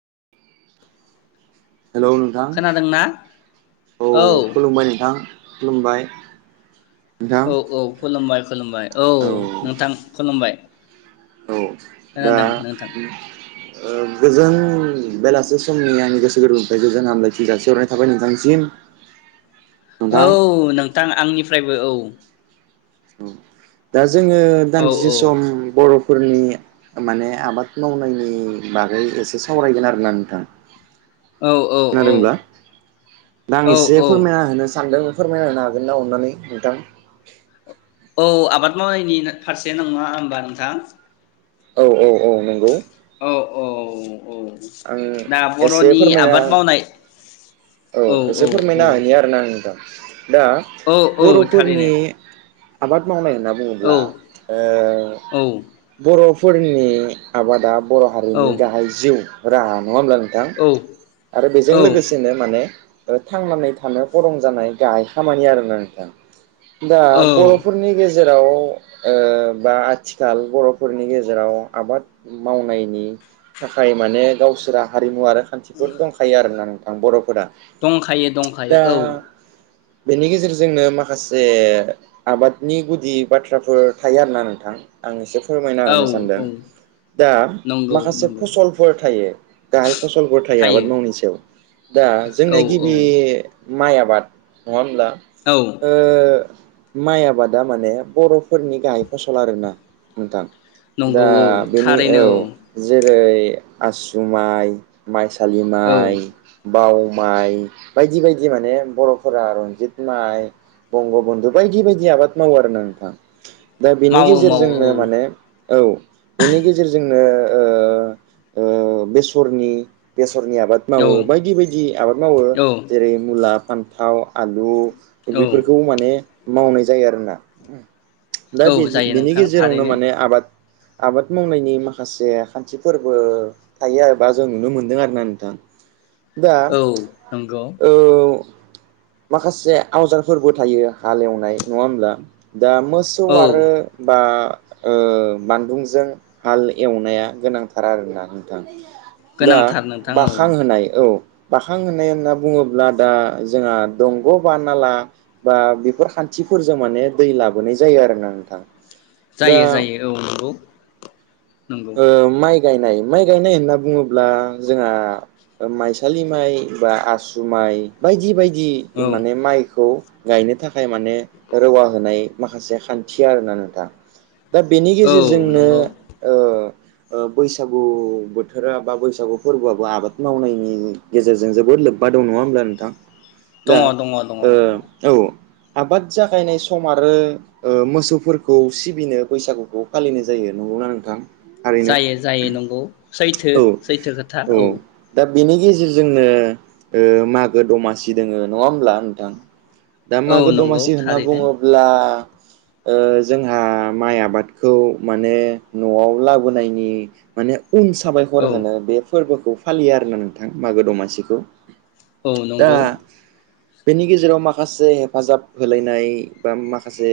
[inaudible] Hello नोंथां खोनादोंना औ खुलुमबाय नोंथां। खुलुमबाय। नोंथां औ औ खुलुमबाय। खुलुमबाय औ नोंथां खुलुमबाय। औ दा खोनादों नोंथां उम ओ गोजोन बेलासे समनि आंनि गोसो गोरबोनिफ्राय गोजोन हामलायथि जासिहरनाय थाबाय नोंथांसिम। नोंथां औ नोंथां आंनिफ फ्रायबो औ औ दा जो जोङो औ दान्दिसे औ सम बर'फोरनि माने आबाद मावनायनि बागै एसे सावरायगोन आरोना नोंथां। औ औ औ खोनादोंब्ला दा आं औ एसे औ फोरमायना होनो सानदों। फोरमायना होनो हागोन ना अननानै नोंथां? औ आबाद मावनायनि नो‌ फारसे नङा होमबा नोंथां? औ औ औ नंगौ। औ औ औ आं दा एसे बर'नि आबाद फोरमायना मावनाय औ एसे फोरमायना होनि आरोना आं नोंथां। दा औ औ थारैनो बर'फोरनि आबाद मावनाय होनना औ बुङोब्ला। ओ औ बर' फोरनि आबादा बर' औ हारिनि गाहाय जिउ राहा नङा होमब्ला नोंथां? औ आरो बेजों औ लोगोसेनो ए ओ थांनानै थानो गरं जानाय गाहाय खामानि आरोना नोंथां। दा औ बर'फोरनि गेजेर राव ओ बा आथिखाल बर'फोरनि गेजेराव आबाद मावनायनि थाखाय माने गावसोरा हारिमु आरो खान्थिफोर दंखायो आरोना नों आं बर'फ दंखायो दंखायो औ। बेनि गेजेरजोंनो माखासे आबादनि गुदि बाथ्राफोर थायो आरोना नोंथां। आं एसे फोरमायना होनो औ सानदों। औ दा नंगौ माखासे नंगौ फसलफोर थायो गाहाय फसलफोर थायो आबाद मावनायनि सायाव। दा औ जोंनिया औ गिबि माइ आबाद नङा होमब्ला? औ ओ माइ आबादा माने बर'फोरनि गाहाय फसल आरोना नोंथां। नंगौ दा औ बेनि थारैनो औ जे जै आसु माइ माइसा औ थालिमाइ बाव माइ बायदि बायदि माने बरफोरा रन्जित माइ बंग बन्धु बायदि बायदि आबाद मावो आरोना नोंथां दा बेनि मावो मावो औ गेजेरजोंनो माने औ बेनि गेजेरजोंनो ओ ओ बेसरनि बे- सरनि आबाद औ मावो बायदि बायदि आबाद मावो औ जेरै मुला फानथाव आलु औ बेफोरखौ माने मावनाय जायो आरोना दा औ बेजे जायो बेनि नोंथां गेजेरावनो थारैनो माने आबाद आबाद मावनायनि माखासे खान्थिफोरबो थायो आरोबा जों नुनो मोनदों आरो ना नोंथां दा औ नंगौ ओ माखासे आवजारफोरबो थायो हालेवनाय नंङा होमब्ला दा मोसौ औ आरो बा ओ बानदुंजों हाल एवनाया गोनांथार आरोना नोंथां दा गोनांथार नोंथां औ बाखांहोनाय औ बाखां होननाय होनना बुंङोब्ला दा जोंहा दंग बा नाला बा बेफोर खान्थिफोरजों माने दै लाबोनाय जायो आरोना नोंथां दा जायो जायो औव नंगौ ओ माइ गायनाय माइ गायनाय होनना बुंङोब्ला जोंहा माइसालि माइ बा आसु माइ बायदि बायदि जि औ माने माइखौ गायनो थाखाय माने रौवा होनाय माखासे खान्थि आरोना नोंथां दा बेनि औ गेजेरजोंनो नंगौ ओ बैसागु बोथोरा बा बैसागु फोरबोआबो आबाद मावनायनि गेजेरजों जोबोद लोब्बा दं नंङा होमब्ला नोंथां दङ दा दङ दङ दङ ओ औ आबाद जागायनाय सम आरो ऐ मोसौफोरखौ सिबिनो बैसागुखौ फालिनाय जायो नंगौना नों- थां जायो जायो नंगौ सैथो औ सैथो खोथा औ दा बेनि गेजेरजोंनो ओ मागो दमासि दोंङो नंङा होमब्ला नोंथां दा औ मागो नंगौ दमासि होनना थारैनो बुंङोब्ला ओ जोंहा माइ आबादखौ माने नआव लाबोनायनि माने उन साबायखर औ होनो बे फोरबो खौ फालियो आरोना नोंथां मागो दमासिखौ। औ दा नंगौ। बेनि गेजेराव माखासे हेफाजाब होलायनाय बा माखासे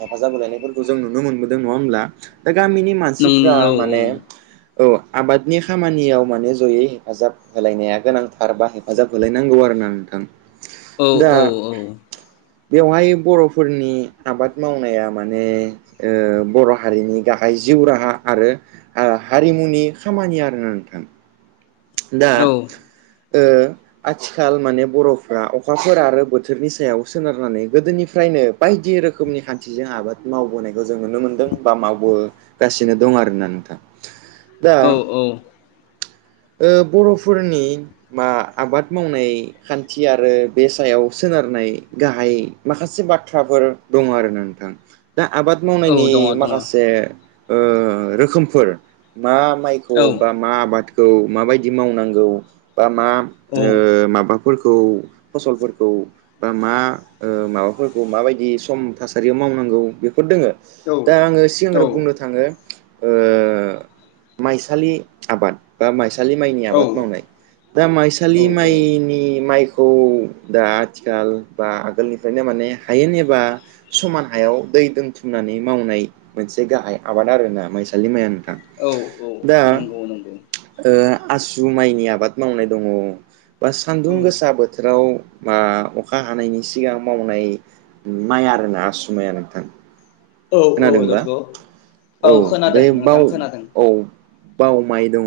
हेफाजाब होलायनायफोरखौ जों नुनो मोनबोदों नङा होमब्ला गामिनि नों मानसिफ्रा औ माने औ आबादनि खामानियाव माने जयै हेफाजाब होलायनाया गोनांथार बा हेफाजाब होलायनांगौ आरो ना नोंथां। औ दा औ औ बेवहाय बर'फोरनि आबाद मावनाया माने ओ बर' हारिनि गाहाय जिउ राहा आरो ओ हारिमुनि खामानि आरोना नोंथां दा औ ओ आथिखाल माने बर'फ्रा अखाफोर आरो बोथोरनि सायाव सोनारनानै गोदोनिफ्रायनो बायदि रोखोमनि खान्थिजों आबाद मावबोनाय जों नुनो मोन्दों बा मावो गासिनो दं आरोना नोंथां। दा औ औ ओ बर'फोरनि मा आबाद मावनाय खान्थि आरो बे सायाव सोनारनाय गाहाय माखासे बाथ्राफोर दङ आरो ना नोंथां दा आबाद औ मावनायनि दङ दङ औ माखासे ओ रोखोमफोर मा माइखौ औ बा मा आबाद औ माबायदि मावनांगौ बा मा औ ओ माबा फोरखौ फसलफोरखौ बा मा ओ माबाफोरखौ माबायदि सम थासारियाव मावनांगौ बे फोर दोङो दा आङो सिगांग्रो बुंनो थाङो ओ माइसालि आबाद बा माइ सालि माइनि औ आबाद मावनाय दा माइसालि औ माइनि माइ खौ दा आथिखाल बा आगोलनिफ्रायनो माने हायेन एबा समान हायाव दै दोनथुमनानै मावनाय मोनसे गाहाय आबाद आरोना माइसालि माइया औ औ दा नंगौ नंगौ। ओ आसु माइनि आबाद मावनाय दङ। बा औ सान्दुं गोसा बोथोराव बा अखा हानायनि सिगां मावनाय नाय उम माइ आरोना आसु माया नोंथां। औ औ खोनादोंब्ला नंगौ औ बे खोनादों बाव नोंथां खोनादों। औ बाव माइ दङ।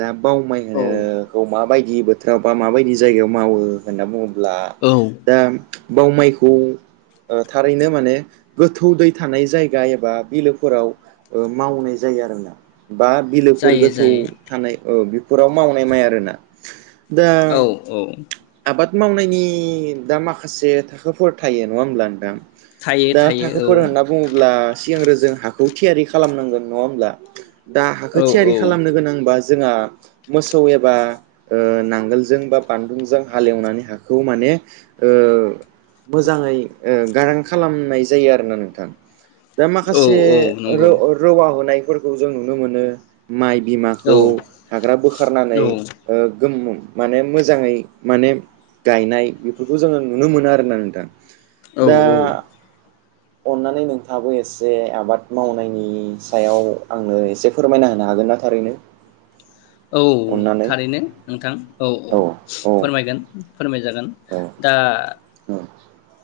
दा बाव माय औ होनोखौ मा बाय नि बोथोराव बा माबायदि जायगायाव मावो होन्ना बुङो ब्ला औ दा बाव माइखौ ओ थारैनो माने गोथौ दै थानाय जायगा एबा बिलोफोराव ओ मावनाय जायो आरोना बा बिलोफोर जायो गोथौ जायो औ बिफोराव मावनाय माइ आरोना दा औ औ आबाद मावनायनि दा माखासे थाखोफोर थायो नङा होमब्ला नोंथां? थायो दा थायो औ थाखोफोर होनना बुङोब्ला सिगांग्रो जों हाखौ थियारि खालामनांगोन नङा होमब्ला? दा औ हाखो थियारि खालामनो गोनांबा जोंहा मोसौ एबा ओ नांगोलजों बा बानदुंजों हालेवनानै हाखौ माने ओ मोजाङै ओ गारां खालामनाय जायो आरोना नोंथां दा औ माखासे औ नंगौ रो-रौवा होनाय फोरखौ जों नुनो मोनो माइ औ खौ हाग्रा औ बोखारनानै ओ गोमो माने मोजाङै माने गायनाय बेफोरखौ जोङो नुनो मोनो आरोना नोंथां औ दा अननानै नोंथांआबो एसे आबाद मावनायनि सायाव आंनो एसे फोरमायना होनो हागोनना थारैनो? औ अननानै थारैनो नोंथां औ-औ औ औ फोरमायगोन फोरमाय जागोन औ दा औ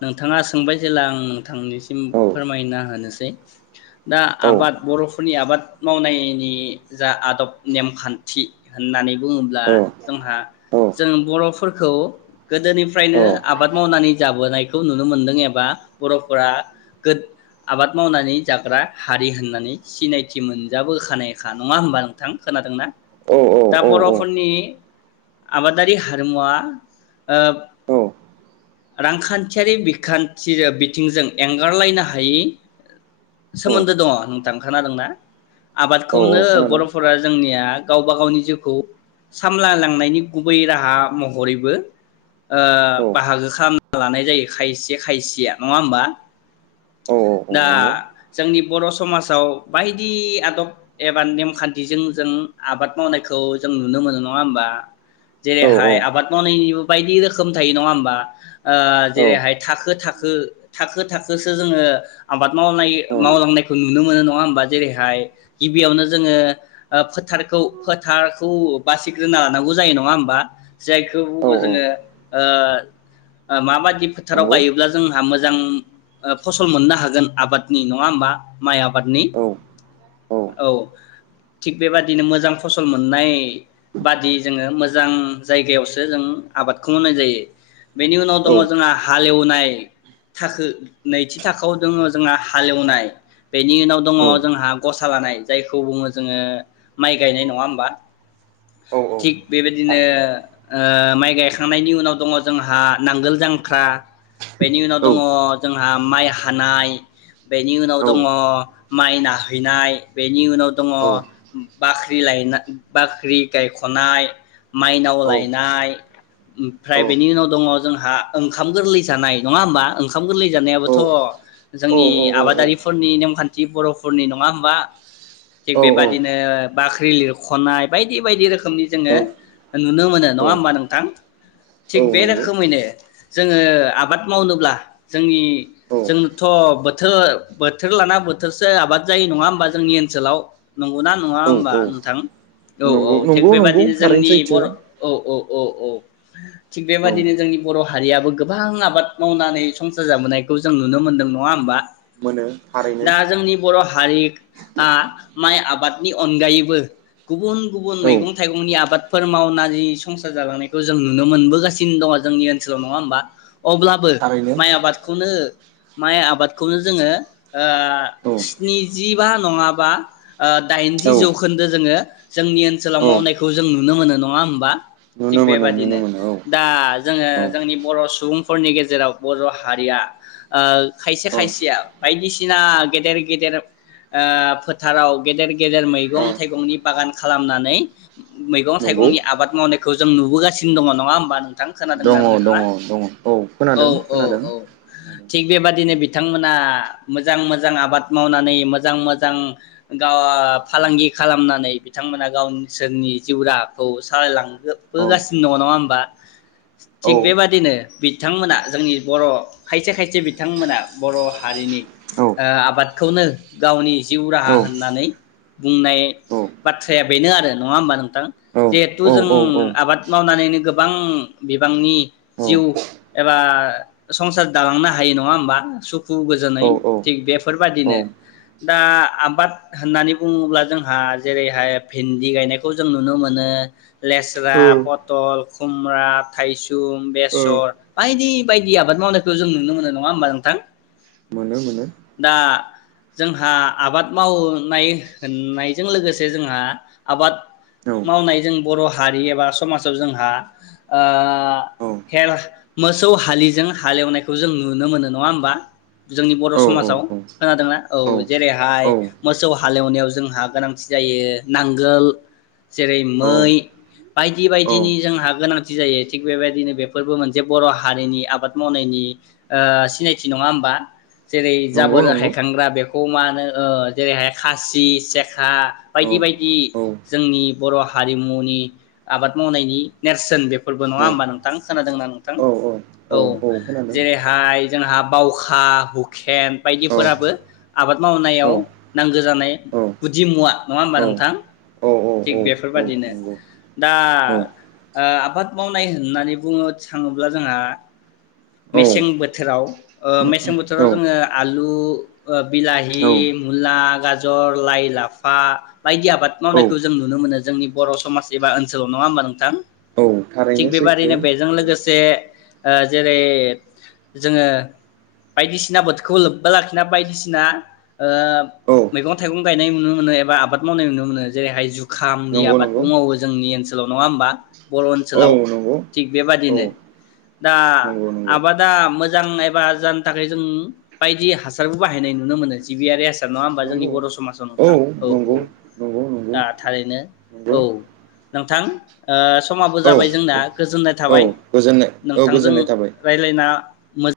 नोंथाङा सोंबाय जेला आं थांनिसिम औ फोरमायना होनोसै [inaudible] दा औ आबाद बर'फोरनि आबाद मावनायनि जा आदब नेमखान्थि होननानै बुङोब्ला औ जोंहा औ जों बर' फोरखौ गोदोनिफ्रायनो औ औ आबाद मावनानै जाबोनाय खौ नुनो मोन्दों एबा बर'फोरा गोद आबाद मावनानै जाग्रा हारि होननानै सिनायथि मोनजाबोखानायखा नङा होनोमबा नोंथां खोनादोंना? औ दा बर'फोरनि आबादारि हारिमुवा ओ औ रांखा खानथियारि बिखान्थि बिथिंजों एंगारलायनो हायि औ सोमोन्दो दङ नोंथां खोनादोंना? औ आबादखौनो खोनादों बर'फोरा जोंनिया गावबा गावनि जिउखौ सामलायलांनायनि गुबै राहा महरैबो ओ औ बाहागो खालामना लानाय जायो। खायसे खायसेया नङा होम्बा? औ औ दा नंगौ जोंनि बर' समाजाव बायदि आदब एबा नेमखान्थिजों जों आबाद मावनायखौ जों नुनो मोनो नङा होमबा? औ जेरैहाय आबाद मावनायनिबो बायदि रोखोम थायो नङा होमबा? ओ औ जेरैहाय थाखो थाखो थाखो थाखोसो जोङो आबाद मावनाय औ मावलांनायखौ नुनो मोनो नङा होमबा जेरैहाय गिबियावनो जोङो ओ फोथारखौ फोथारखौ बासिग्रोना लानांगौ जायो नङा होमबा? जायखौ औ बुङो औ जोङो ओ माबादि फोथाराव नंगौ गायोब्ला जोंहा मोजां ओ फसल मोननो हागोन आबादनि नङा होमबा? माइ आबादनि औ औ थिग बेबादिनो मोजां फसल मोननाय बादि जोङो मोजां जायगायावसो जों आबादखौ मावनाय जायो। बेनि उनाव दङ जोंङा हालेवनाय थाखो नैथि थाखोआव दङ जोंहा हालेवनाय बेनि उनाव दङ औ जोंहा गसा लानाय जायखौ बुङो जोङो माइ गायनाय नङा होमबा? औ औ थिग बेबायदिनो थारैनो ओ माइ गायखांनायनि उनाव दङ जोंहा नांगोल जांख्रा बेनि उनाव औ दङ जोंहा माइ हानाय बेनि उनाव औ दङ माइ नाहैनाय बेनि उनाव दङ बाख्रि लायना बाख्रि गायख'नाय माइनाव लायनाय ओमफ्राय औ बेनि उनाव दङ जोंहा ओंखाम गोरलै जानाय नङा होमबा ओंखाम गोरलै जानायाबोथ' औ जोंनि औ औ आबादारिफोरनि नेमखान्थि बर'फोरनि नङा हमबा थिग औ औ बेबाददिनो बाख्रि लिरख'नाय बायदि बायदि रोखोमनि जोङो औ नुनो मोनो औ नङा होमबा नोंथां औ थिग बे नंगौ रोखोमैनो, जोङो आबाद मावनोब्ला जोंनि औ जोंनोथ' बोथोर बोथोर लाना बोथोरसो आबाद जायो नङा होमबा जोंनि ओनसोलाव नंगौना? नङा औ हमबा नोंथां औ औ नंगौ थिक नंगौ नंगौ बेबाददिनो थारैनो जोंनि सैथो बर' औ औ औ औ [inaudible] थिग औ बेबायदिनो जोंनि बर' माहारियाबो गोबां आबाद मावनानै संसार जाबोनायखौ जों नुनो मोन्दों नङा होमबा, मोनो थारैनो दा जोंनि बर' हारि आ माइ आबादनि अनगायैबो, गुबुन गुबुन औ मैगं थाइगंनि आबाद, फोर मावना‌जि संसार जालांनायखौ जों नुनो मोनबोगासिनो दङ जोंनि ओन सोलाव नङा होमबा, अब्लाबो थारैनो माइ आबादखौनो, माइ आबादखौनो जोङो ओ औ स्निजिबा नङाबा, ओ दाइनजि औ जौखोन्दो जोङो, जोंनि ओनसोलाव औ मावनायखौ जों नुनो मोनो नङा होमबा, थिग नुनो मोनो नुनो बेबादिनो मोनो औ दा, औ जोङो जोंनि बर' सुबुंफोरनि गेजेराव बर' हारिया ओ खायसे औ खायसेया बायदिसिना गेदेर गेदेर ओ फोथाराव गेदेर गेदेर औ मैगं थाइगंनि बागान खालामनानै मैगं नंगौ थाइगंनि आबाद मावनायखौ जों नुबोगासिनो दङ नङा होमबा खोनादों ना दङ नोंथां दङ नोंथाङा औ औ खोनादों औ खोनादों, औ थिग औ बेबादिनो बिथांमोना मोजां मोजां आबाद मावनानै मोजां मोजां गाव फालांगि खालामनानै बिथांमोना गावनिसोरनि जिउ राहाखौ औ सालायलांबोगासिनो दङ नङा हमबा, औ थिग बेबादिनो बिथांमोना जोंनि बर' खायसे खायसे बिथांमोना बर' हारिनि ओ आबादखौनो गावनि जिउ औ राहा होननानै बुंनाय बाथ्राया बेनो आरो नङा होमबा नोंथां औ जिहेथु औ जों आबाद मावनानैनो गोबां बिबांनि जिउ एबा संसार दालांनो हायो नङा होमबा सुखु औ गोजोनै थिग औ बेफोरबादिनो दा आबाद होननानै बुङोब्ला जोंहा जेरैहाय भिन्दि गायनायखौ जों नुनो मोनो, लेस्रा पटल, खुमब्रा थायसुम औ बेसर बायदि बायदि आबाद मावनायखौ जों नुनो मोनो नङा होमबा नोंथां मोनो मोनो दा जोंहा आबाद मावनाय होननायजों लोगोसे जोंहा आबाद औ मावनाय जों बर' हारि एबा समाजाव जोंहा, ओ औ हेल मोसौ हालिजों हालेवनायखौ जों नुनो मोनो नङा होमबा जोंनि बर' औ समाजाव खोनादोंना औ जेरैहाय औ मोसौ हालेवनायाव जोंहा गोनांथि जायो नांगोल जेरै औ मै बायदि औ बायदिनि जोंहा गोनां थि जायो थिग बेबायदिनो बेफोरबो मोनसे बर' हारिनि आबाद मावनायनि ओ सिनायथि नङा होमबा, जेरै नंगौ जाबोरो नंगौ हायखांग्रा बेफ खौ मा होनो ओ जेरैहाय खासि सेखा औ बायदि बायदि औ जोंनि बर' हारिमुनि आबाद मावनायनि नेरसोन बे फोरबो औ नङा होमबा नोंथां खोनादोंना नोंथां औ औ जेरैहाय जोंहा बावखा हुखेन औ बायदिफोराबो आबाद औ मावनायाव नांगौ जानाय औ गुदि मुवा नङा होमबा नोंथां औ नंगौ औ थिग बेफोरबादिनो दा ओ आबाद मावनाय होननानै बुंनो थिखाङोब्ला जोंहा मेसें बोथोराव ओ मेसें बोथोराव जोङो आलु बिलाहि औ मुला गाजर लाइ लाफा, बायदि आबाद औ मावनायखौ जों नुनो मोनो, जोंनि बर' समाज एबा ओनसोलाव नङा होमबा नोंथां? थिग थारैनो सैथो बेबादिनो बेजों औ लोगोसे ओ जेरै जोङो बायदिसिना बोथोरखौ लोब्बा लाखिना बायदिसिना ओ औ मैगं थाइगं गायनाय नुनो मोनो एबा आबाद मावनाय नुनो मोनो जेरैहाय जुखामनि नंगौ आबादबो नंगौ मावो जोंनि ओनसोलाव नङा होमबा बर' औ ओनसोलाव। नंगौ थिग औ बेबादिनो दा नंगौ नंगौ आबादा मोजां एबा जानो थाखाय जों बायदि हासारबो बाहायनाय नुनो मोनो जिबियारि हासार नङा होमबा जोंनि नंगौ बर' समाजाव नोंथां औ औ नंगौ नंगौ नंगौ दा थारैनो नंगौ औ नोंथां ओ समाबो औ जाबाय जोंना गोजोन्नाय औ थाबाय गोजोननाय औ नोंथांजों गोजोननाय थाबाय रायलायना [unintelligible]